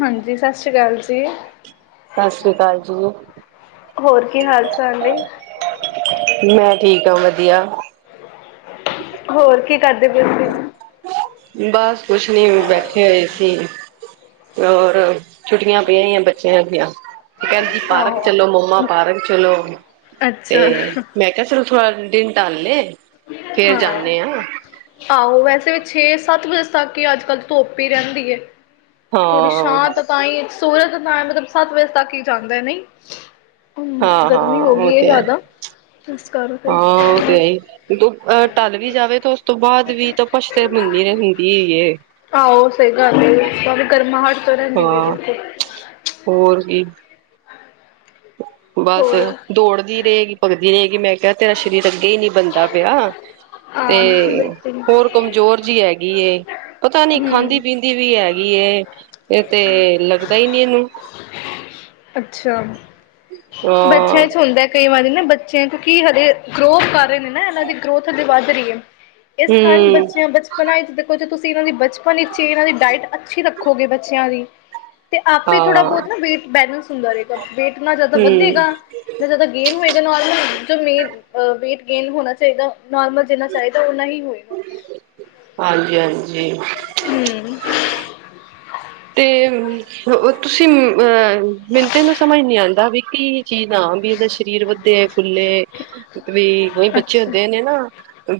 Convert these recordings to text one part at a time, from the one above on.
ਹਾਂਜੀ, ਸਤਿ ਸ੍ਰੀ ਅਕਾਲ ਜੀ। ਸਤਿ ਸ੍ਰੀ ਅਕਾਲ ਜੀ ਹੋਰ ਕੀ ਹਾਲ ਚਾਲ ਨੇ? ਮੈਂ ਠੀਕ ਆ, ਵਧੀਆ। ਹੋਰ ਕੀ ਕਰਦੇ ਪ ਅਸੀਂ। ਬਸ ਕੁਛ ਨੀ, ਬੈਠੇ ਹੋਏ ਸੀ। ਹੋਰ, ਛੁੱਟੀਆਂ ਪਈਆਂ ਹੀ ਆ ਬੱਚਿਆਂ ਦੀਆਂ। ਤੇ ਕਹਿਦੇ ਪਾਰਕ ਆਹੋ ਚਲੋ ਮੰਮਾ ਪਾਰਕ ਚਲੋ। ਤੇ ਅੱਛਾ ਮੈਂ ਮੈ ਕਿਹਾ, ਚਲੋ ਥੋੜਾ ਦਿਨ ਟਾਲੇ। ਫੇਰ ਜਾਂਦੇ ਹਾਂ। ਆਹੋ। ਵੈਸੇ ਵੀ ਛੇ ਸੱਤ ਵਜੇ ਤੱਕ ਹੀ ਅੱਜ ਕੱਲ ਧੁੱਪ ਹੀ ਰਹਿੰਦੀ ਹੈ। ਥੋੜੀ ਹਾਂ ਛਾਂਤ ਤਾਂ ਹੀ ਸੂਰਜ ਤਾਂ ਮਤਲਬ ਸੱਤ ਵਜੇ ਤੱਕ ਹੀ ਜਾਂਦਾ ਹੈ ਨਹੀਂ। ਹ ਹਾਂ ਹਾਂ ਗਰਮੀ ਹੋ ਉਹ ਗਈ ਹੈ ਤੇ ਜ਼ਿਆਦਾ ਇਸ ਕਾਰਨ। ਹਾਂ, ਤੇਈ। ਅਹ ਟਲ ਵੀ ਜਾਵੇ ਤੇ ਉਸ ਤੋਂ ਬਾਅਦ ਵੀ ਤਾਂ ਪਛਤੇ ਹੰਦੀ ਰ ਹੁੰਦੀ ਹੇ। ਆਹੋ ਸਹੀ ਗੱਲ ਵੇ। ਗਰਮਾ ਹਟ ਤੋਂ ਰਹਿੰਦੀ ਹੈ ਹਾਂ ਬਿਲਕੁਲ। ਹੋਰ ਵੀ। ਬਸ ਹੋਰ ਦੌੜਦੀ ਰਹੇਗੀ, ਪਕਦੀ ਰਹੇਗੀ। ਮੈਂ ਕਿਹਾ ਤੇਰਾ ਸਰੀਰ ਅੱਗੇ ਹੀ ਨਹੀਂ ਬਣਦਾ ਪਿਆ। ਤੇ ਹਾਂ ਬਿਲਕੁਲ ਹੋਰ ਕਮਜ਼ੋਰ ਜਿਹੀ ਹੈਗੀ। ਪਤਾ ਨੀ ਹਮ ਖਾਂਦੀ- ਪੀਂਦੀ ਵੀ ਹੈਗੀ। ਇਹ ਤੇ ਲੱਗਦਾ ਹੀ ਨੀ ਇਹਨੂੰ। ਅੱਛਾ। ਹਾਂ ਬੱਚਿਆਂ ਚ' ਹੁੰਦਾ। ਕਈ ਵਾਰੀ ਨਾ ਬੱਚੇ ਕਿਉਂਕਿ ਹਲੇੇ ਗਰੋਥ ਕਰ ਰਹੇ ਨੇ ਨਾ ਇਹਨਾਂ ਦੀ ਗਰੋਥ ਹਜੇ ਵੱਧ ਰਹੀ ਹੈ। ਇਸ ਸਨ ਹੂੰ ਬੱਚਿਆਂ ਬ ਣਾ ਦੇਖੋ, ਜੇ ਤੁਸੀਂ ਇਹਨਾਂ ਦੀ ਬਚਪਨ ਵਿੱਚ ਇਹਨਾਂ ਦੀ ਡਾਇਟ ਅੱਛੀ ਰੱਖੋਗੇ ਬੱਚਿਆਂ ਦੀ। ਤੇ ਆਪ ਹੀ ਥੋੜ੍ਹਾ ਹਾਂ ਬਹੁਤ ਨਾ ਵੇਟ ਬੈਲੈਂਸ ਹੁੰਦਾ ਰਹੇਗਾ। ਵੇਟ ਨਾ ਜ਼ਿਆਦਾ ਹੂੰ ਵਧੇਗਾ ਜ਼ਿਆਦਾ ਗੇਨ ਹੋਏਗਾ ਨੋਰਮਲ। ਜੋ ਮੇ ਵੇਟ ਗੇਨ ਹੋਣਾ ਚਾਹੀਦਾ ਨੋਰਮਲ। ਜਿੰਨਾ ਚਾਹੀਦਾ ਓਨਾ ਹੀ ਹੋਏਗਾ। ਹਾਂਜੀ ਹਾਂਜੀ ਹੂ ਤੇ ਤੁਸੀਂ ਅਹ ਮਿਨਤੇ ਨੂੰ ਸਮਝ ਨਹੀਂ ਆਉਂਦਾ ਵੀ ਕਿ ਚੀ ਹ ਵੀ ਇਹਦਾ ਸਰੀਰ ਵੱਧੇ ਫੁੱਲੇ ਵੀ। ਉਈ ਬੱਚੇ ਅੱਛਾ ਹੁੰਦੇ ਨੇ ਨਾ।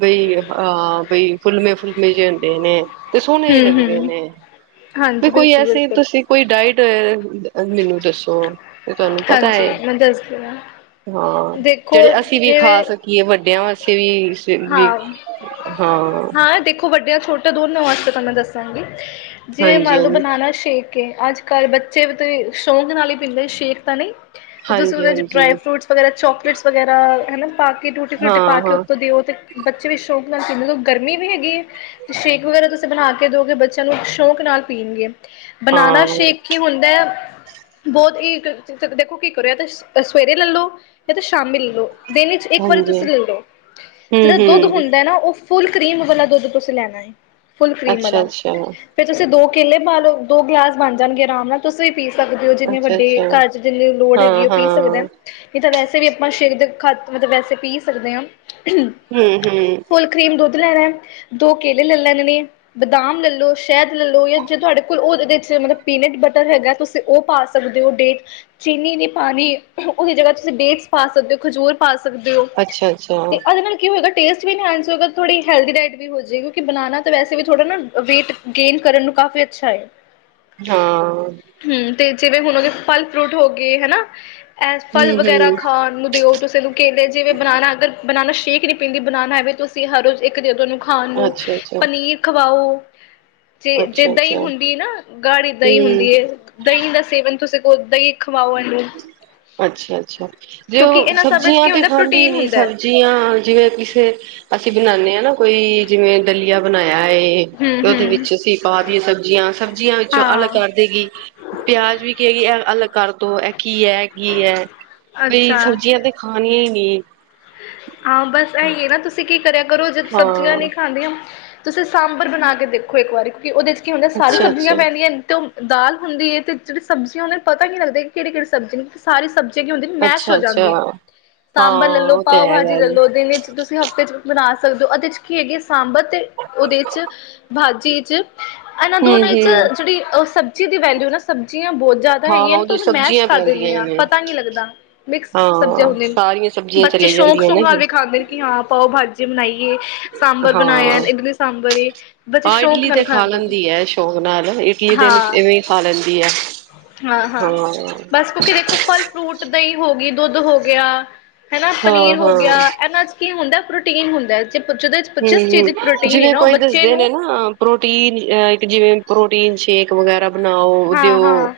ਬਈ ਹਾਂ ਬਈ ਫੁਲਮੇ- ਫੁਲਮੇ ਜੇ ਹੁੰਦੇ ਨੇ। ਤੇ ਸੋਹਣੇ ਵੀ ਲੱਗਦੇ ਹੂੰ-ਹੂੰ ਨੇ। ਵੀ ਹਾਂਜੀ ਕੋਈ ਐਸੀ ਬਿਲਕੁਲ-ਬਿਲਕੁਲ ਤੁਸੀਂ ਕੋਈ ਡਾਇਟ ਮੈਨੂੰ ਦੱਸੋ? ਤੇ ਤੁਹਾਨੂੰ ਪਤਾ ਹਾਂਜੀ ਹੈ। ਮੈਂ ਦੱਸਦੀ ਹਾਂ ਹਾਂ। ਦੇਖੋ ਜਿਹੜੇ ਅਸੀਂ ਵੀ ਜਿਵੇਂ ਖਾ ਸਕ ਕੀ ਵੱਡਿਆਂ ਵਾਸਤੇ ਵੀ ਵੀ। ਹਾਂ। ਵੱਡੀਆਂ- ਛੋਟੇ ਦੋਨਾਂ ਵਾਸਤੇ ਤੁਹਾਨੂੰ ਦੱਸਾਂਗੀ। ਜੇ ਹਾਂਜੀ ਹਾਂਜੀ ਮੰਨ ਲਓ ਬਨਾਨਾ ਸ਼ੇਕ ਅੱਜ ਕੱਲ ਬੱਚੇ ਸ਼ੌਂਕ ਨਾਲ ਹੀ ਪੀਂਦੇ ਸ਼ੇਕ ਤਾਂ ਨਹੀਂ। ਤੇ ਤੁਸੀਂ ਹਾਂਜੀ ਉਹਦੇ ਚ' ਹਾਂਜੀ ਡਰਾਈ ਫਰੂਟ ਵਗ਼ੈਰਾ ਚੋਕਲੇਟਸ ਵਗੈਰਾ ਹਨਾ ਪਾ ਕੇ ਟੂਟੀ- ਫੂਟੀ ਹਾਂ ਪਾ ਕੇ ਹਾਂ ਉੱਤੋਂ ਦੇ ਅਤੇ ਬੱਚੇ ਵੀ ਸ਼ੌਂਕ ਨਾਲ ਸੀ ਮਤਲਬ ਗਰਮੀ ਵੀ ਹੈਗੀ ਹੈ। ਸ਼ੇਕ ਵਗੈਰਾ ਤੁਸੀਂ ਬਣਾ ਕੇ ਦਓਗੇ ਬੱਚਿਆਂ ਨੂੰ ਸ਼ੌਕ ਨਾਲ ਪੀਣਗੇ ਹਾਂ ਬਨਾਨਾ ਸ਼ੇਕ। ਕਿ ਹੁੰਦੇ ਬਹੁਤ ਹੀ ਦੇਖੋ ਕੀ ਕਰੋ ਤੇ ਸਵੇਰੇ ਲੈ ਲਓ। ਜਾਂ ਤੇ ਸ਼ਾਮੀ ਲੈ ਲਓ। ਡਲੀ ਚ' ਇੱਕ ਵਾਰੀ ਹਾਂਜੀ ਤੁਸੀਂ ਲੈ ਲਓ। ਜਿਹੜਾ ਹਮ ਦੁੱਧ ਹਮ ਹੁੰਦਾ ਨਾ ਉਹ ਫੁੱਲ ਕ੍ਰੀਮ ਵਾਲਾ ਦੁੱਧ ਤੁਸੀਂ ਲੈਣਾ ਹੈ। ਫੁੱਲ ਕ੍ਰੀਮ ਵਾਲਾ। ਅੱਛਾ-ਅੱਛਾ, ਫਿਰ ਤੁਸੀਂ ਦੋ ਕੇਲੇ ਪਾ ਲਓ। ਦੋ ਗਲਾਸ ਬਣ ਜਾਣਗੇ ਆਰਾਮ ਨਾਲ ਤੁਸੀਂ। ਪੀ ਸਕਦੇ ਹੋ ਜਿੰਨੇ ਵੱਡੇ ਅੱਛਾ-ਅੱਛਾ, ਘਰ ਚ' ਜਿੰਨੀ ਲੋੜ ਹੈਗੀ ਉਹ ਪੀ ਹਾਂ-ਹਾਂ, ਸਕਦਾ। ਨਹੀਂ ਤਾਂ ਵੈਸੇ ਵੀ ਆਪਾਂ ਸ਼ੇਕ ਦੇ ਖਾ ਮਤਲਬ ਵੈਸੇ ਪੀ ਸਕਦੇ ਹਾਂ। ਹੂ- ਹੂ। ਫੁੱਲ ਕਰੀਮ ਦੁੱਧ ਲੈਣਾ। ਦੋ ਕੇਲੇ ਲੈ ਲੈਣੇ ਨੇ। ਬਦਾਮ ਲੈਲੋ, ਸ਼ਹਿਦ ਲੈਲੋ ਜਾਂ ਜੇ ਤੁਹਾਡੇ ਕੋਲ ਉਹਦੇ ਚ ਮਤਲਬ ਪੀਨਟ ਬਟਰ ਹੈਗਾ ਉਹ ਪਾ ਸਕਦੇ ਹੋ ਡੇਟ, ਚੀਨੀ ਨ ਪਾਣੀ। ਉਹਦੀ ਜਗ੍ਹਾ ਤੁਸੀਂ ਡੇਟਸ ਪਾ ਸਕਦੇ ਹੋ ਖਜੂਰ। ਪਾ ਸਕਦੇ ਹੋ, ਅੱਛਾ-ਅੱਛਾ, ਤੇ ਆਦੇ ਨਾਲ ਕੀ ਹੋਏਗਾ ਟੇਸਟ ਵੀ ਇਨਹੈਂਸ ਹੋਗਾ ਥੋੜ੍ਹੀ ਹੈਲਦੀ ਡਾਇਟ ਵੀ ਹੋ ਜੇਗੀ ਕਿਉਂਕਿ ਬਣਾਉਣਾ ਤਾਂ ਵੈਸੇ ਥੋੜ੍ਹਾ ਨਾ ਵੇਟ ਗੇਨ ਕਰਨ ਨੂੰ ਕਾਫੀ ਅੱਛਾ ਹੈ। ਹਾਂ। ਹੂ। ਤੇ ਜਿਵੇਂ ਹੁਣ ਹੋ ਗਏ ਫਲ, ਫਰੂਟ ਹੋ ਗਏ ਹਨਾ। ਐ ਫਲ ਵਗੈਰਾ ਹੂੰ-ਹੂੰ, ਖਾਣ ਨੂੰ ਦਿਓ। ਤੁਸੀਂ ਇਹਨੂੰ ਕੇਲੇ ਜਿਵੇਂ ਬਨਾਨਾ ਅਗਰ ਬਨਾਨਾ ਸ਼ੇਕ ਨੀ। ਪਿੰਨੀ ਬਨਾਨਾ ਐਵੇਂ ਤੁਸੀਂ ਹਰ ਰੋਜ਼ ਇੱਕ ਦੇ ਦੋ ਇਹਨੂੰ ਖਾਣ ਨੂੰ ਅੱਛਾ-ਅੱਛਾ, ਪਨੀਰ ਖਵਾਓ ਜੇ, ਜੇ ਅੱਛਾ-ਅੱਛਾ, ਦਹੀਂ ਹੁੰਦੀ ਨਾ ਗਾੜੀ ਦਹੀਂ ਹੂੰ, ਹੁੰਦੀ ਹੈ ਦਹੀਂ ਦਾ ਸੇਵਨ ਤੁਸੀਂ ਕੋ ਦਹੀਂ ਖਵਾਓ, ਇਹਨੂੰ। ਅੱਛਾ-ਅੱਛਾ, ਜੇ ਕਿਉਂਕਿ ਉਹ ਇਹਨਾਂ ਸਭ ਵਿੱਚ ਸਬਜ਼ੀਆਂ ਕੀ ਤੇ ਹੁੰਦਾ ਖਾਂਦੀ ਪ੍ਰੋਟੀਨ ਨੀ ਹੁੰਦਾ ਹੈ ਸਬਜ ਜੀਆਂ, ਜਿਵੇਂ ਕਿਸੇ ਅਸੀਂ ਬਣਾਦੇ ਹਾਂ ਨਾ, ਕੋਈ ਜਿਵੇਂ ਦਲੀਆ ਬਣਾਇਆ ਹੈ। ਤੇ ਹਮ ਉਹਦੇ ਹਮ ਵਿੱਚ ਅਸੀਂ ਪਾ ਦੀਏ ਸਬਜ਼ੀਆਂ, ਸਬਜ਼ੀਆਂ ਵਿੱਚੋਂ ਅਲਗ ਹਾਂ ਕਰ ਦੇਗੀ ਪਿਆਜ ਵੀ ਕਏਗੀ ਏ ਅਲਗ ਕਰ ਦੋ ਏ ਕੀ ਹੈ, ਕੀ ਹੈ ਬਈ, ਅੱਛਾ ਸਬਜ਼ੀਆਂ ਤੇ ਖਣੀਆਂ ਹੀ ਨਹੀ। ਹਾਂ, ਬਸ ਇਂ ਨਾ ਤੁਸੀਂ ਕੀ ਕਰਿਆ ਕਰੋ, ਜਦ ਸਬਜ਼ੀਆਂ ਹਾਂ, ਨਹੀਂ ਖਾਂਦੀਆਂ ਤੁਸੀਂ ਸਾਂਬਰ ਬਣਾ ਕੇ ਦੇਖੋ ਇੱਕ ਵਾਰੀ ਕਿ ਉਹਦੇ ਚ ਕੀ ਹੁੰਦਾ ਸਾਰੀ ਸਬਜ਼ੀਆਂ ਅੱਛਾ-ਅੱਛਾ। ਪੈਦੀਆਂ ਨੇ ਤੇ ਓ ਦਾਲ ਹੁੰਦੀ ਹੈ ਤੇ ਜਿਹੜੀ ਸਬਜ਼ੀਆਂ ਹੁੰਦੇ ਨੇ ਪਤਾ ਨੀ ਲੱਗਦਾ ਕਿਹੜੀ ਕਿਹੜੀ ਸਬਜ਼ੀ ਨੇ ਸਾਰੀ ਸਬਜ਼ੀਆਂ ਕੀ ਹੁੰਦੀ ਮੈਸ਼ ਹੋ ਅੱਛਾ-ਅੱਛਾ, ਜਾਂਦੀਆਂ ਹਾਂ ਸਾਂਬਰ ਲੈ ਲਓ, ਉਹ ਤੇ ਪਾਓ ਹੈ ਭਾਜੀ ਲੈ ਗੱਲ ਲਓ ਦਿਨ ਚ ਤੁਸੀਂ ਹਫ਼ਤੇ ਚ ਬਨਾ ਸਕਦੇ ਹੋ, ਉਹਦੇ ਚ ਕੀ ਹੈਗੇ ਸਾਂਬਰ ਤੇ ਉਹਦੇ ਚ ਭਾਜੀ ਚ, ਇਹਨਾਂ ਦੋਨਾਂ ਚ ਹੂੰ-ਹੂੰ, ਜਿਹੜੀ ਅਹ ਸਬਜ਼ੀ ਦੀ ਵੈਲਿਊ ਨਾ, ਸਬਜ਼ੀਆਂ ਬਹੁਤ ਜ਼ਿਆਦਾ ਹਾਂ ਹੈਗੀਆਂ ਨੇ ਤੁ ਉਹਦੀ ਉਹਨੂੰ ਮੈਸ਼ ਸਬਜ਼ੀਆਂ ਕਰ ਦਿੰਦੀ ਪੈਂਦੀਆਂ ਹਾਂ ਨੇ ਪਤਾ ਨੀ ਲੱਗਦਾ। ਮਿਕਸ ਸਬਜ਼ੀਆਂ ਹੁੰਦੀਆਂ ਨੇ ਸ ਸਬੀਆਂ [unintelligible] ਸ਼ੌਕ ਸ਼ੁਕ ਨਾਲ ਵੀ ਖਾਂਦੇ ਨੇ ਕਿ ਹਾਂ, ਪਾਓ ਭਾ ਜੇ ਬਣਾਈਏ ਸਾਂਬਰ ਬਣਾਇਆ। ਹਾਂ। ਇਡਲੀ ਸਾਂਬਰ ਏ, ਬੱਚੇ ਹਾਂ ਸ਼ੌਕ ਇਡਲੀ ਤੇ ਨਾਲ ਖਾ ਖਾਂਦੇ ਨੇ। ਲੈਂਦੀ ਹੈ ਸ਼ੌਕ ਨਾਲ, ਇਟਲੀ ਦਿਨ ਚ ਇਵੇਂ ਖਾ ਲੈਂਦੀ ਐ। ਹਾਂ ਹਾਂ, ਬਸ ਕਿਉਂਕਿ ਦੇਖੋ ਫਲ-ਫਰੂਟ, ਦਹੀ ਹੋ ਗਈ ਦੁੱਧ ਹੋ ਗਿਆ ਹੈਨਾ, ਪਨੀਰ ਹੋ ਹਾਂ-ਹਾਂ-ਹਾਂ, ਗਿਆ, ਇਹਨਾਂ ਚ ਕੀ ਹੁੰਦਾ ਪ੍ਰੋਟੀਨ ਹੁੰਦਾ ਜੇ ਪੁੱਛਦੇ ਹਮ-ਹਮ, ਜਿਵੇਂ ਕੋਈ ਦੱਸਦੇ ਨੇ ਨਾ ਪ੍ਰੋਟੀਨ ਇੱਕ ਜਿਵੇਂ ਪ੍ਰੋਟੀਨ ਸ਼ੇਕ [unintelligible] ਵਗੈਰਾ ਬਣਾਓ ਓ ਦਿਓ। ਹਾਂ-ਹਾਂ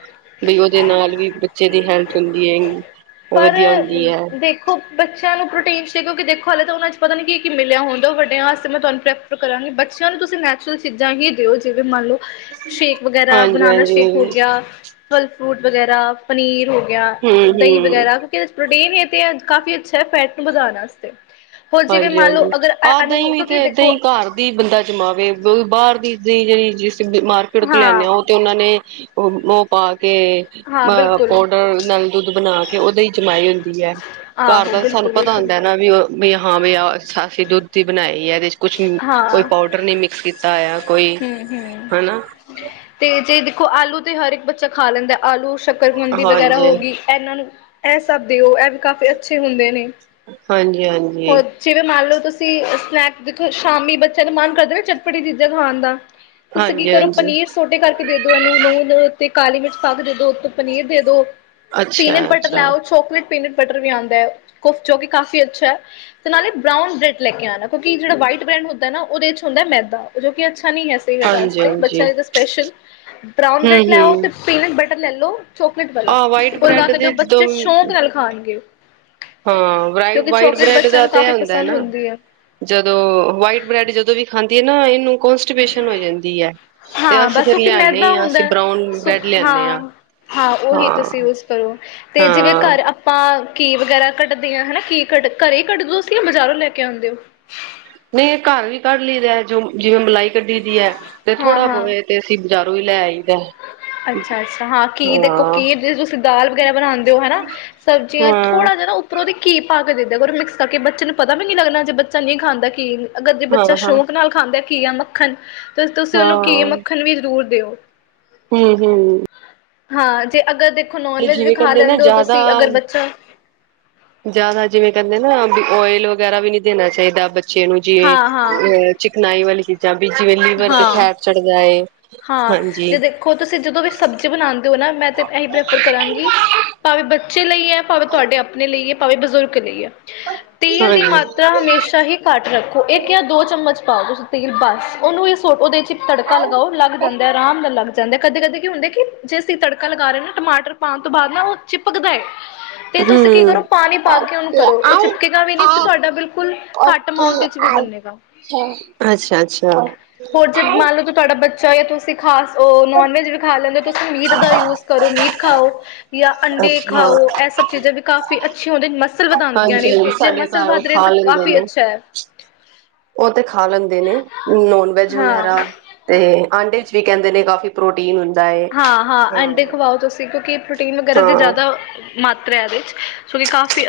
ਬੀ ਉਹਦੇ ਨਾਲ ਵੀ ਬੱਚੇ ਦੀ ਹੈਲਥ ਹੁੰਦੀ ਹੈ, ਵਧੀਆ ਹੁੰਦੀ ਹੈ। ਖੋ, ਬੱਚਿਆਂ ਨੂੰ ਪ੍ਰੋਟੀਨ ਸ਼ੇਕ ਕਿਉਂਕਿ ਦੇਖੋ ਹਲੇ ਤਾਂ ਉਹਨਾਂ ਚ ਪਤਾ ਨਹੀਂ ਕੀ-ਕੀ ਮਿਲਿਆ ਹੁੰਦਾ ਵੱਡਿਆਂ ਵਾਸਤੇ ਮੈਂ ਤੁਹਾਨੂੰ ਪਰ ਕਰਾਂਗੇ, ਬੱਚਿਆਂ ਨੂੰ ਤੁਸੀਂ ਨੈਚੁਰਲ ਚੀਜ਼ਾਂ ਹੀ ਦਿਓ ਜਿਵੇਂ ਮੰਨ ਲਓ ਸ਼ੇਕ ਵਗੈਰਾ ਬਨਾਨਾ ਸੇ਼ ਹਾਂਜੀ-ਹਾਂਜੀ, ਫਲ ਫਰੂਟ ਵਗੈਰਾ ਪਨੀਰ ਹੋ ਗਿਆ, ਦਹੀਂ ਹੂੰ-ਹੂੰ, ਵਗੈਰਾ ਪ੍ਰੋਟੀਨ ਹੀ ਤੇ ਕਾਫੀ ਅੱਛਾ ਹੈ, ਫੈਟ ਨੂੰ ਵਧਾਣ ਆਸਤੇ। ਹੋਰ ਜਿਵੇਂ ਮੰਨ ਲਓ ਹਾਂਜੀ-ਹਾਂਜੀ। ਅਗਰ ਇਹ ਨੂੰ, ਕਿਉ ਕੀ ਦੇਖੋ ਦਿ ਬੰਦਾ ਜਮਾਵੇ, ਬਾਹਰ ਦੀ ਦੀ ਜਿਹੜੀ ਮਾਰਕੀਟ ਲਿਆਂਦੇ ਹਾਂ ਆ ਉਹ ਤੇ ਉਹਨਾਂ ਨੇ ਉਹ ਮੂੰਹ ਪਾ ਕੇ ਹਾਂ ਪ ਬਿਲਕੁਲ ਪਾਊਡਰ ਨਾਲ ਦੁੱਧ ਬਣਾ ਕੇ ਉਹਦੇ ਹੀ ਜਮਾਈ ਹੁੰਦੀ ਹੈ। ਘਰ ਆਹੋ ਦਾ ਤਾਂ ਸਾਨੂੰ ਬਿਲਕੁਲ ਪਤਾ ਬਿਲਕੁਲ ਹੁੰਦਾ ਨਾ। ਵੀ ਉਹ ਵੀ ਹਾਂ ਵੀ ਆਹ ਅਸੀਂ ਦੁੱਧ ਹੀ ਬਣਾਈ ਆ। ਇਹਦੇ ਚ ਕੁਛ ਵੀ ਕੋਈ ਹਾਂ ਪਾਊਡਰ ਨੀ ਮਿਕਸ ਕੀਤਾ ਹੋਇਆ। ਕੋਈ ਹੂੰ-ਹੂੰ ਹਨਾ ਤੇ ਜੇ ਦੇਖੋ ਆਲੂ ਤੇ ਹਰ ਇੱਕ ਬੱਚਾ ਖਾ ਲੈਂਦਾ। ਆਲੂ- ਸ਼ਕਰਕੰਦੀ ਵਗੈਰਾ ਹੋ ਹਾਂਜੀ। ਗਈ। ਐਨਾਂ ਨੂੰ ਏਹ ਸਭ ਦਿਓ ਇਹ ਵੀ ਕਾਫੀ ਅੱਛੇ ਹੁੰਦੇ ਨੇ। ਹਾਂਜੀ-ਹਾਂਜੀ, ਹੋਰ ਜਿਵੇਂ ਮੰਨ ਲਓ ਤੁਸੀਂ ਸਨੈਕ ਦੇਖੋ ਸ਼ਾਮੀ ਬੱਚਿਆਂ ਨੂੰ ਮਾਣ ਕਰਦਾ ਨਾ, ਚਟਪਟੀ ਚੀਜ਼ਾਂ ਖਾਣ ਦਾ। ਤੁਸੀਂ ਕੀ ਕਰੋ ਹਾਂਜੀ-ਹਾਂਜੀ, ਪਨੀਰ ਸੋਟੇ ਕਰਕੇ ਦੇ ਦੋ ਇਹਨੂੰ ਨੂਨ ਤੇ ਕਾਲੀ ਮਿਰਚ ਪਾ ਕੇ ਦੋ ਤੇ ਪਨੀਰ ਦੇ ਦੋ ਪੀਨਟ ਬਟਰ ਲੈ ਅੱਛਾ-ਅੱਛਾ। ਆਓ ਚੋਕਲੇਟ ਪੀਨਟ ਬਟਰ ਵੀ ਆਂਦਾ ਐ, ਉਹ ਜੋ ਕਿ ਕਾਫੀ ਅੱਛਾ ਹੈ। ਤੇ ਨਾਲੇ ਬਰਾਊਨ ਬਰੈਡ ਲੈ ਕੇ ਆਨਾ। ਕਿਉਂਕਿ ਜੇੜਾ ਵਾਈਟ ਬ੍ਰੈਂਡ ਹੁੰਦਾ ਏ ਨਾ, ਉਹਦੇ ਹੁੰਦਾ ਮੈਦਾ ਜੋ ਕਿ ਅੱਛਾ ਨਹੀਂ ਹੈ। ਸਿਹਤ ਆਸਤੇ ਹਾਂਜੀ-ਹਾਂਜੀ, ਬੱਚਿਆਂ ਦੀ ਤਾਂ ਸਪੈਸ਼ਲ ਬਰਾਊਨ ਬ੍ਰੈਡ ਲੈਓ ਹੂੰ-ਹੂੰ ਤੇ ਪੀਨਟ ਬਟਰ ਲੈ ਲਓ ਚੋਕਲੇਟ ਵਾਲਾ, ਆਹ ਵਾਈਟ ਉਹ ਗ ਬ੍ਰੈਡ ਕੇਦੇਓ ਦੇ ਬੱਚੇ ਸ਼ੌਂਕ ਜਦੋਂ ਨਾਲ ਖਾਣਗੇ। ਹਾਂ, ਵ ਕਿਉਂਕਿ ਵਾਈਟ ਚੋਕਲੇਟ ਬ੍ਰੈਡ ਬੱਚਿਆਂ ਦਾ ਨੂੰ ਤੇ ਇਹ ਕਾਫ਼ੀ ਹੁੰਦਾ ਹੈ ਪਸੰਦ ਨਾ ਹੁੰਦੀ ਹੈ ਜਦੋਂ, ਵਾਈਟ ਬ੍ਰੈਡ ਜਦੋਂ ਵੀ ਖਾਂਦੀ ਹੈ ਨਾ ਇਹਨੂੰ ਕੌਂਸਟੀਪੇਸ਼ਨ ਹੋ ਜਾਂਦੀ ਹੈ। ਤੇ ਹਾਂ, ਅਸੀਂ ਬਸ ਫਿਰ ਕਿਓਂ ਕਿ ਲਿਆਨੇ ਮੈਦਾ ਹਾਂ ਹੁੰਦਾ ਅਸੀਂ ਏ ਬਰਾਊਨ ਸੁ ਬ੍ਰੈਡ ਲਿਆਨੇ ਹਾਂ ਹਾਂ, ਉਹੀ ਤੁਸੀਂ ਹਾਂ ਯੂਸ ਕਰੋ ਤੇ ਜਿਵੇਂ ਹਾਂ ਘਰ ਅਪ ਆਪਾਂ ਘੀ ਵਗੈਰਾ ਕੱਢਦੇ ਹਾਂ ਹਨਾ ਘੀ ਘਰੇ ਹੀ ਕੱਢ ਦੋ ਤੁਸੀਂ ਜਾਂ ਬਜ਼ਾਰੋਂ ਲੈ ਕੇ ਆਉਂਦੇ ਹੋ? ਨਹੀਂ, ਇਹ ਘਰ ਵੀ ਕੱਢ ਲਈਦਾ ਜੋ ਜਿਵੇਂ ਮਲਾਈ ਕੱਢੀ ਦੀ ਹੈ ਤੇ ਥੋੜਾ ਹਾਂ-ਹਾਂ, ਬਹੁਏ ਤੇ ਅਸੀਂ ਬਜਾਰੋਂ ਹੀ ਲੈ ਆਈਦਾ। ਅੱਛਾ, ਅੱਛਾ ਹਾਂ ਘੀ ਦੇਖੋ ਹਾਂ ਘੀ ਜੇ ਤੁਸੀਂ ਦਾਲ ਵਗੈਰਾ ਬਣਾਉਂਦੇ ਹੋ ਹਨਾ ਸਬਜ਼ੀਆਂ ਹਾਂ ਥੋੜ੍ਹਾ ਜਿ ਪਰ ਉਹਦੇ ਘੀ ਪਾ ਕੇ ਦੇ ਦਿਆ ਕਰੋ ਮਿਕਸ ਕਰਕੇ ਬੱਚੇ ਨੂੰ ਪਤਾ ਵੀ ਨੀ ਲੱਗਣਾ ਜੇ ਬੱਚਾ ਨਹੀਂ ਖਾਂਦਾ ਘੀ ਅਗਰ ਜੇ ਹਾਂ ਬੱਚਾ ਹਾਂ ਹਾਂ ਸ਼ੌਕ ਨਾਲ ਖਾਂਦੇ ਘੀ ਯਾ ਮੱਖਣ, ਤਾਂ ਤੁਸੀਂ ਉਹਨੂੰ ਘੀ, ਮੱਖਣ ਵੀ ਜ਼ਰੂਰ ਦਿਓ। ਹੂੰ, ਹੂੰ। ਹਾਂ, ਜੇ ਅਗਰ ਦੇਖੋ ਨੋਨ ਵੈਜ ਵੀ ਜਿਵੇਂ ਖਾ ਕਹਿੰਦੇ ਨਾ ਲੈਂਦੇ ਹੋ ਤੁਸੀਂ, ਅਗਰ ਬੱਚਾ ਜਿਆਦਾ ਜਿਵੇਂ ਕਹਿੰਦੇ ਨਾ ਵਿ ਆਇਲ ਵਗੈਰਾ ਵੀ ਨਹੀਂ ਦੇਣਾ ਚਾਹੀਦਾ ਬੱਚੇ ਨੂੰ ਜੇ ਹਾਂ-ਹਾਂ, ਹਾਂ। ਚਿਕਨਾਈ ਵਾਲੀ ਚੀਜ਼ਾਂ ਬੀ ਜਿਵੇਂ ਲੀਵਰ ਤੇ ਹਾਂ ਫੈਟ ਚੜ੍ਹਦਾ ਏ, ਹਾਂਜੀ। ਖੋ ਤੁਸੀਂ ਜਦੋਂ ਵੀ ਸਬਜ਼ੀ ਬਣਾਦੇ ਹੋ ਨਾ, ਮੈਂ ਤੇ ਇਹੀ ਪ੍ਰੈਫਰ ਕਰਾਂਗੀ ਭਾਵੇਂ ਬੱਚੇ ਲਈ ਹੈ, ਭਾਵੇਂ ਤੁਹਾਡੇ ਆਪਣੇ ਲਈ ਹੈ, ਭਾਵੇਂ ਬਜ਼ੁਰਗ ਲਈ ਹੈ, ਤੇਲ ਦੀ ਹਾਂਜੀ ਮਾਤ ਤਾਂ ਹਮੇਸ਼ਾ ਹੀ ਘੱਟ ਰੱਖੋ। ਇੱਕ ਜਾਂਦੋ ਚਮਚ ਪਾਓ। ਤੁਸੀਂ ਤੇਲ ਬਸ ਉਹਨੂੰ ਇਹ ਸੂਟ ਉਹਦੇ ਤੇ ਤੜਕਾ ਲਗਾਓ ਲੱਗ ਜਾਂਦਾ ਆਰਾਮ ਨਾਲ ਲੱਗ ਜਾਂ ਜਾਂਦਾ ਕਦੇ-ਕਦੇ ਹੁੰਦੇ ਕਿ ਜੇ ਅਸੀਂ ਤੜਕਾ ਲਗਾ ਰੇ ਟਮਾਟਰ ਪਾਣ ਤੋਂ ਬਾਅਦ ਨਾ ਉਹ ਚਿਪਕਦਾ ਏ ਤੇ ਤੁਸੀਂ ਕੀ ਕਰੋ। ਹੂੰ ਪਾਣੀ ਪਾ ਕੇ ਉਹਨੂੰ ਕਰੋ ਉਹ ਅੱਛਾ ਛਿਪਕੇਗਾ ਵੀ ਨੀ ਤੇ ਤੁਹਾਡਾ ਬਿਲਕੁਲ ਘੱਟ ਅਮਾਊਂਟ ਚ ਵੀ ਬਨੇਗਾ। ਅੱਛਾ-ਅੱਛਾ। ਹੋਰ ਜਦ ਮੰਨ ਲਓ ਕਿ ਤੁਹਾਡਾ ਬੱਚਾ ਜਾਂ ਤੁਸੀਂ ਖਾਸ ਨੋਨ-ਵੈਜ ਵੀ ਖਾ ਲੈਂਦੇ ਹੋ। ਤੁਸੀਂ ਮੀਟ ਦਾ ਯੂਜ ਕਰੋ। ਮੀਟ ਖਾਓ ਜਾ ਅੰਡੇ ਅੱਛਾ ਖਾਓ ਐ ਸਭ ਚੀਜ਼ਾਂ ਵੀ ਕਾਫੀ ਅੱਛੀ ਆਉਂਦੇ ਮਸਲ ਵਧਾਂਦੀਆਂ ਹਾਂਜੀ ਨੇ ਹਾਂਜੀ ਜੇ ਸਾਡੇ ਮਸਲ ਘਰ ਉਹ ਵੱਧ ਰਹੇ ਖਾ ਤੇ ਕਾਫੀ ਅੱਛਾ। ਓ ਤੇ ਖਾ ਲੈਂਦੇ ਨੇ ਨੋਨ-ਵੈਜ ਹਾਂ ਵਗੈਰਾ ਤੇ ਆਂਡੇ ਵਿੱਚ ਵੀ ਕਹਿੰਦੇ ਨੇ ਕਾਫੀ ਪ੍ਰੋਟੀਨ ਹੁੰਦਾ ਏ ਹਾਂ ਹਾਂ ਅਂਡੇ ਖਵਾਓ ਤੁਸੀਂ, ਕਿਉਂਕਿ ਪ੍ਰੋਟੀਨ ਵਗੈਰਾ ਦੀ ਹਾਂ ਜ਼ਿਆਦਾ ਮਾਤਰਾ ਇਹਦੇ ਚ, ਸੋ ਕਿ ਕਾਫੀ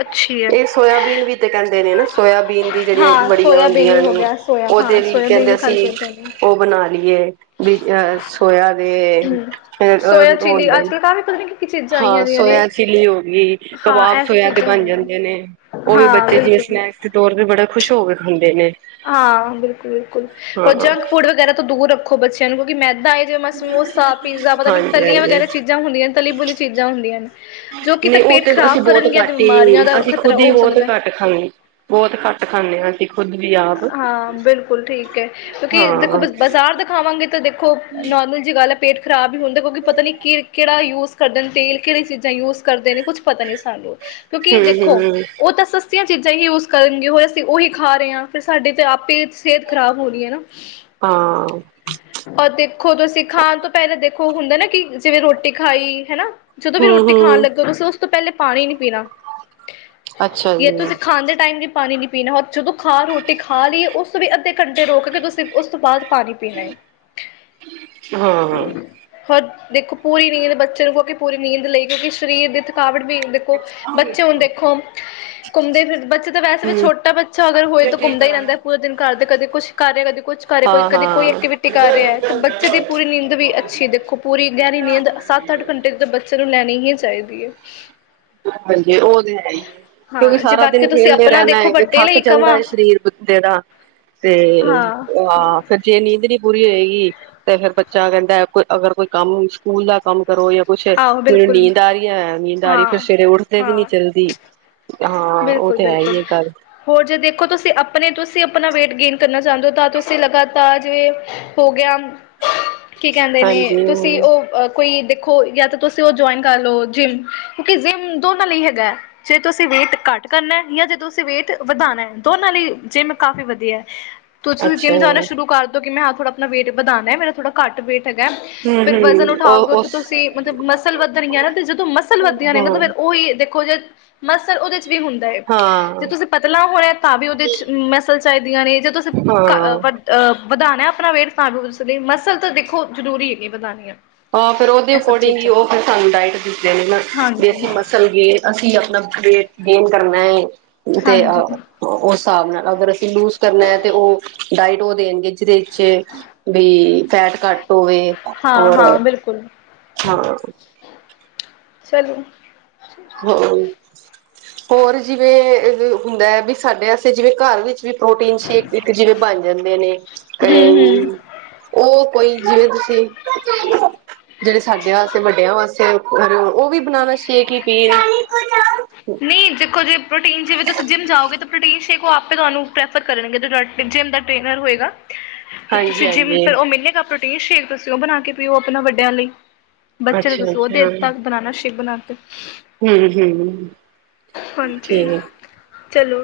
ਇਹ ਸੋਇਆਬੀਨ ਵੀ ਤੇ ਕਹਿੰਦੇ ਨੇ ਨਾ, ਸੋਇਆਬੀਨ ਦੀ ਜਿਹੜੀਆਂ ਹਾਂ ਬੜੀਆਂ ਸੋਇਆਬੀਨ ਵੀ ਹੁੰਦੀਆਂ ਹੋ ਨੇ ਗਿਆ ਸੋਇਆ ਉਹਦੇ ਹਾਂ ਲਈ ਸੋਇਆਬੀਨ ਕਹਿੰਦੇ ਵੀ ਖਾਣੀ ਅਸੀਂ ਚਾਹੀਦੀ ਤੁਹਾਨੂੰ ਉਹ ਬਣਾ ਲਈਏ, ਬੀ ਅਹ ਸੋਇਆ ਦੇ, ਫੇਰ ਔ ਹੁਂਦੇ ਨ ਤੁ [inaudible] ਹਾਂ ਸੋਇਆ ਚਿਲੀ ਹੋ ਗਈ, ਹਾਂ ਕਬਾਬ ਇਹ ਸਭ ਸੋਇਯ ਦੇ ਚੀਜ਼ਾਂ ਬਣ ਹੋਈਆਂ ਜਾਂਦੇ ਨੇ, ਉਹ ਵੀ ਹਾਂ ਬੱਚੇ ਜਿਵੇਂ ਬਿਲਕੁਲ ਸਨੈਕ ਫਿਰ ਤੇ ਹੋਰ ਵੀ ਬੜੇ ਖੁਸ਼ ਹੋ ਕੇ ਖਾਂਦੇ ਨੇ ਹਾਂ ਬਿਲਕੁਲ ਬਿਲਕੁਲ, ਹੋਰ ਹਾਂ ਜੰਕ ਫੂਡ ਵਗੈਰਾ ਤੋਂ ਦੂਰ ਰੱਖੋ ਬੱਚਿਆਂ ਨੂੰ, ਕਿਉਂਕਿ ਮੈਂਦਾਂ ਜਿਵੇੰ ਸਮੋਸਾ, ਪੀਜ਼ਾ ਪਤਾ ਨੀ ਤਲੀਆਂ ਹਾਂਜੀ-ਹਾਂਜੀ। ਵਗੈਰਾ ਚੀਜ਼ਾਂ ਹੁੰਦੀਆਂ ਹਨ, ਤਲੀ ਬੁਲੀ ਚੀਜ਼ਾਂ ਹੁੰਦੀਆਂ ਨੇ ਜੋ ਕਿ ਨਹੀਂ ਫਿਰ ਉਹ ਪੇਟ ਤੇ ਅਸੀਂ ਖ਼ਰਾਬ ਬਹੁਤ ਕਰਨਗੀਆਂ ਤੇ ਘੱਟ ਹੀ ਬਿਮਾਰੀਆਂ ਦਾ ਅਸੀਂ ਖ਼ਤਰਾ ਖੁਦ ਉਹ ਹੀ ਹੋ ਬਹੁਤ ਸਕਦਾ ਘੱਟ ਖਾਂਣੀ, ਬਹੁਤ ਹੀ ਘੱਟ ਖਾਂਦੇ ਹਾਂ ਅਸੀ ਖੁਦ ਵੀ ਆ ਹਾਂ ਬਿਲਕੁਲ ਠੀਕ ਹੈ, ਕਿਉਂਕਿ ਹਾਂ ਦੇਖੋ ਬਾਜ਼ਾਰ ਦਾ ਖਾਵਾਂਗੇ ਤਾਂ ਦੇਖੋ ਨੌਰਮਲ ਗੱਲ ਹੈ ਪੇਟ ਖ਼ਰਾਬ ਹੀ ਹੁੰਦਾ, ਕਿਉਂਕਿ ਪਤਾ ਨਹੀਂ ਕਿ ਕਿਹੜਾ ਯੂਜ ਕਰਦੇ ਨੇ ਤੇਲ, ਕਿਹੜੀਆਂ ਚੀਜ਼ਾਂ ਯੂਜ ਕਰਦੇ ਨੇ ਕੁਛ ਪਤਾ ਨੀ ਸਾਨੂੰ, ਕਿਉਂਕਿ ਹਮ ਦੇਖੋ ਹਮ ਉਹ ਤਾਂ ਸਸਤੀਆਂ ਚੀਜ਼ਾਂ ਹੀ ਯੂਜ ਕਰਨਗੇ, ਔ ਅਸੀਂ ਉਹੀ ਖਾ ਰਹੇ ਹਾਂ ਫੇਰ ਸਾਡੀ ਤੇ ਆਪੇ ਸਿਹਤ ਖ਼ਰਾਬ ਹੋਣੀ ਹੈ ਨਾ ਹਾਂ ਔਰ ਦੇਖੋ ਤੁਸੀਂ ਖਾਣ ਤੋਂ ਪਹਿਲਾਂ ਦੇਖੋ ਹੁੰਦਾ ਨਾ ਕਿ, ਜਿਵੇਂ ਰੋਟੀ ਖਾਈ ਹੈਨਾ ਜਦੋਂ ਵੀ ਹਮ ਰੋਟੀ ਖਾਣ ਹਮ ਲੱਗੋ, ਤੁਸੀਂ ਉਸ ਤੋਂ ਪਹਿਲੇ ਪਾਣੀ ਨੀ ਪੀਣਾ, ਅੱਛਾ ਯ ਤੁਸੀਂ ਜੀ ਖਾਂਦੇ ਟਾਈਮ ਵੀ ਪਾਣੀ ਨੀ ਪੀਣਾ, ਰ ਜਦੋਂ ਖਾ ਰੋ ਰੋਟੀ ਖਾ ਲਈ ਏ, ਉਸ ਤੋਂ ਵੀ ਅੱਧੇ ਘੰਟੇ ਰੋਕ ਕੇ, ਤੁਸੀਂ ਉਸ ਤੋਂ ਬਾਅਦ ਪਾਣੀ ਪੀਣਾ ਹਾਂ ਹਾਂ ਹੋਰ ਦੇਖੋ ਪੂਰੀ ਨੀਂਦ ਬੱਚੇ ਨੂੰ ਕ ਕੇ ਪੂਰੀ ਨੀਂਦ ਲਈ, ਕਿਉਂਕਿ ਸਰੀਰ ਦੀ ਥਕਾਵਟ ਵੀ ਬੱਚੇ ਹੁਣ ਦੇਖੋ ਘੁੰਮਦੇ ਫਿਰਦੇ, ਬੱਚੇ ਤਾਂ ਵੈਸੇ ਵੀ ਛੋਟਾ ਬੱਚਾ ਅਗਰ ਹੋਏ ਦਾ ਰਹਿੰਦਾ ਪੂਰੇ ਦਿਨ ਘਾਰ, ਕਦੇ ਕੁਛ ਕਰ ਰਿਹਾ ਕਦੇ ਕੁਛ ਕਰ ਰਿਹਾ ਕੋਈ ਹਾਂ ਕਦੀ ਕੋਈ ਹਾਂ ਐਕਟੀਵਿਟੀ ਕਰ ਰਿਹਾ ਹੈ, ਤੇ ਬੱਚੇ ਦੀ ਪੂਰੀ ਨੀਂਦ ਵੀ ਅੱਛੀ, ਦੇਖੋ ਪੂਰੀ ਗਹਿਰੀ ਨੀਂਦ ਸੱਤ ਅੱਠ ਘੰਟੇ ਦੇ ਬੱਚੇ ਨੂੰ ਲੈਣੀ ਹੀ ਚਾਹੀਦੀ ਏ। ਹਾਂਜੀ, ਉਹ ਤੇ ਹੈ ਹੀ ਕਿਉਂਕਿ ਹਾਂ ਜੇ ਸਾਰਾ ਦਿਨ ਬਾਕੀ ਤੁਸੀਂ ਖੇਲਦੇ ਆਪਣਾ ਰਹਿੰਦਾ ਦੇਖੋ ਹੈ, ਕਿ ਵੱਡੇ ਥੱਕ ਲਈ ਜਾਂਦਾ ਕਵਾਂ ਹੈ ਸਰੀਰ ਬੱਚੇ ਦਾ ਤੇ ਹਾਂ ਅਹ, ਫਿਰ ਜੇ ਨੀਂਦ ਨਹੀਂ ਪੂਰੀ ਹੋਏਗੀ ਤੇ ਫੇਰ ਬੱਚਾ ਕਹਿੰਦਾ, ਕੋਈ ਅਗਰ ਕੋਈ ਕੰਮ ਸਕੂਲ ਦਾ ਕੰਮ ਕਰੋ ਜਾਂ ਕੁਛ, ਆਹੋ ਮੈਨੂੰ ਬਿਲਕੁਲ ਨੀਂਦ ਆ ਰਹੀ ਹੈ, ਨੀਂਦ ਆਾਰੀ ਫਿਰ ਸਵੇਰੇ ਉੱਠਦੇ ਵੀ ਨਹੀਂ ਹਾਂ-ਹਾਂ, ਜਲਦੀ, ਹਾਂ ਉਹ ਤੇ ਹੈ ਹੀ ਬਿਲਕੁਲ-ਬਿਲਕੁਲ। ਹੈ ਗੱਲ। ਹੋਰ ਜੇ ਦੇਖੋ ਤੁਸੀਂ ਆਪਣੇ ਤੁਸੀਂ ਆਪਣਾ ਵੇਟ ਗੇਨ ਕਰਨਾ ਚਾਹੁੰਦੇ ਹੋ, ਤਾਂ ਤੁਸੀਂ ਲਗਾਤਾਰ ਜਿਵੇਂ ਹੋ ਗਿਆ ਹਾਂ [unintelligible] ਕੀ ਕਹਿੰਦੇ ਨੇ, ਤੁਸੀਂ ਉਹ ਕੋਈ ਦੇਖੋ ਹੋ ਗਿਆ ਤਾਂ ਤੁਸੀਂ ਉਹ ਜੁਆਇਨ ਕਰ ਲੋ, ਜਿੰਮ ਕਿਉਂਕਿ ਜਿੰਮ ਦੋਨਾਂ ਲਈ ਹੈਗਾ ਹੈ ਜੇ ਤੁਸੀਂ ਵੇਟ ਘੱਟ ਕਰਨਾ, ਜਾਂ ਜੇ ਤੁਸੀਂ ਵੇਟ ਵਧਾਉਣਾ ਦੋਨਾਂ ਲਈ ਜਿੰਮ ਕਾਫ਼ੀ ਵਧੀਆ ਹੈ ਤੁਸੀਂ ਵੀ ਅੱਛਾ ਜਿੰਮ ਜਾਣਾ ਸ਼ੁਰੂ ਕਰ ਦੋ, ਕਿ ਮੈਂ ਥੋੜਾ ਆਪਣਾ ਵੇਟ ਵਧਾਉਦਾ ਮੇਰਾ ਥੋੜਾ ਘੱਟ ਵੇਟ ਹੈਗਾ ਹਮ ਫਿਰ ਹਮ ਵਜ਼ਨ ਉਠਾਓਗੇ ਉਹ ਉੱਥ ਉਸ ਤੁਸੀਂ ਮਤਲਬ ਮਸਲ ਵੱਧਣਗੀਆਂ ਨਾ, ਤੇ ਜਦੋਂ ਮਸਲ ਵੱਦੀ ਨੇ ਨਾ ਹਾਂ ਤਾਂ ਫੇਰ ਉਹੀ ਦੇਖੋ ਜੇ ਮਸਲ ਉਹਦੇ ਚ ਵੀ ਹੁੰਦਾ ਹੈ, ਜੇ ਹਾਂ ਤੁਸੀਂ ਪਤਲਾ ਹੋਣਾ ਤਾਂ ਵੀ ਉਹਦੇ ਚ ਮਸਲ ਚਾਹੀਦੀਆਂ ਨੇ, ਜੇ ਤੁ ਹਾਂ ਵੱਡ [inaudible] ਅਹ ਵਧਾਣਾ ਆਪਣਾ ਵੇਟ, ਤਾਂ ਲਈ ਮਸਲ ਤਾਂ ਦੇਖੋ ਜ਼ਰੂਰੀ ਹੈਗੀ ਵਧਾਣੀ ਆ ਹਾਂ ਫਿਰ ਉਹਦੇ ਇਹ ਸਭ ਅਕੋਰਡਿੰਗ ਹੀ ਚੀਜ਼ਾਂ ਉਹ ਫਿਰ ਸਾਨੂੰ ਡਾਇਟ ਦਸਦੇ ਨਾ ਵੀ ਹਾਂਜੀ ਅਸੀਂ ਮ ਚੱਲ ਜੇ ਅਸੀਂ ਆਪਣਾ ਵੇਟ ਗੇਨ ਕਰਨਾ ਹੈ, ਤੇ ਹਾਂਜੀ ਅ ਉਸ ਹਿਸਾਬ ਨਾਲ, ਅਗਰ ਅਸੀਂ ਲੂਜ ਕਰਨਾ ਹੈ ਤੇ ਉਹ ਡਾਇਟ ਉਹ ਦੇਣਗੇ ਜਿਹਦੇ ਜੇ, ਵੀ ਫੈਟ ਘੱਟ ਹੋਵੇ ਹਾਂ ਔਰ ਹਾਂ ਬਿਲਕੁਲ ਹਾਂ ਚਲੋ ਹਾਂ ਹੋਰ ਜਿਵੇਂ ਹੁੰਦਾ ਹੈ ਵੀ ਸਾਡੇ ਵਾਸਤੇ ਜਿਵੇਂ ਘਰ ਵਿੱਚ ਵੀ! ਪ੍ਰੋਟੀਨ ਸ਼ੇਕ, ਇੱਕ ਜਿਵੇਂ ਬਣ ਜਾਂਦੇ ਨੇ! ਹਮ ਹਮ ਉਹ, ਕੋਈ ਜਿਵੇਂ ਤੁਸੀਂ। ਜਿਹੜੇ ਸਾਡੇ ਵੱਡਿਆਂ ਵਾਸਤੇ ਉਹ ਵੀ ਬਣਾਉਣਾ ਸ਼ੇਕ ਹੀ ਪੀਨ। ਨਹੀਂ ਦੇਖੋ ਜੇ ਪ੍ਰੋਟੀਨ ਜਿਵੇਂ ਤੁਸੀਂ ਜਿੰਮ ਜਾਓਗੇ ਤਾਂ ਪ੍ਰੋਟੀਨ ਸ਼ੇਕ ਉਹ ਆਪੇ ਤੁਹਾਨੂੰ ਪ੍ਰੈਫਰ ਕਰਨਗੇ। ਜੇਮ ਦਾ ਟ੍ਰੇਨਰ ਹੋਏਗਾ। ਹ ਤੇ ਤੁਸੀਂ ਜਿਮ ਤੋ ਮਿਲੇਗਾ ਪ੍ਰੋਟੀਨ ਸ਼ੇਕ ਤੁਸੀਂ ਉਹ ਬਣਾ ਕੇ ਪੀਓ ਆਪਣਾ ਵੱਡਿਆਂ ਲਈ। ਬੱਚੇ ਨੂੰ ਅੱਛਾ ਤੁਸੀਂ ਅੱਛਾ ਉਹਦੇਰ ਤਾਂ ਬੇਨਣਾ ਸ਼ੈਕੇ ਬੇਨਾ ਕੇ। ਹਮ ਹਮ। ਹਾਂਜੀ ਠੀਕ ਚਲੋ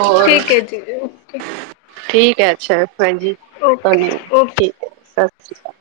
ਹੋਰ ਠੀਕ ਹੈ, ਜੀ ਓਕੇ। ਠੀਕ ਹੈ, ਅੱਛਾ, ਹਾਂਜੀ, ਓਕੇ ਤੁਾਨੂੰ ਜੀ ਓਕੇ ਸਤਿ ਸ਼੍ਰੀ ਅਕਾਲ।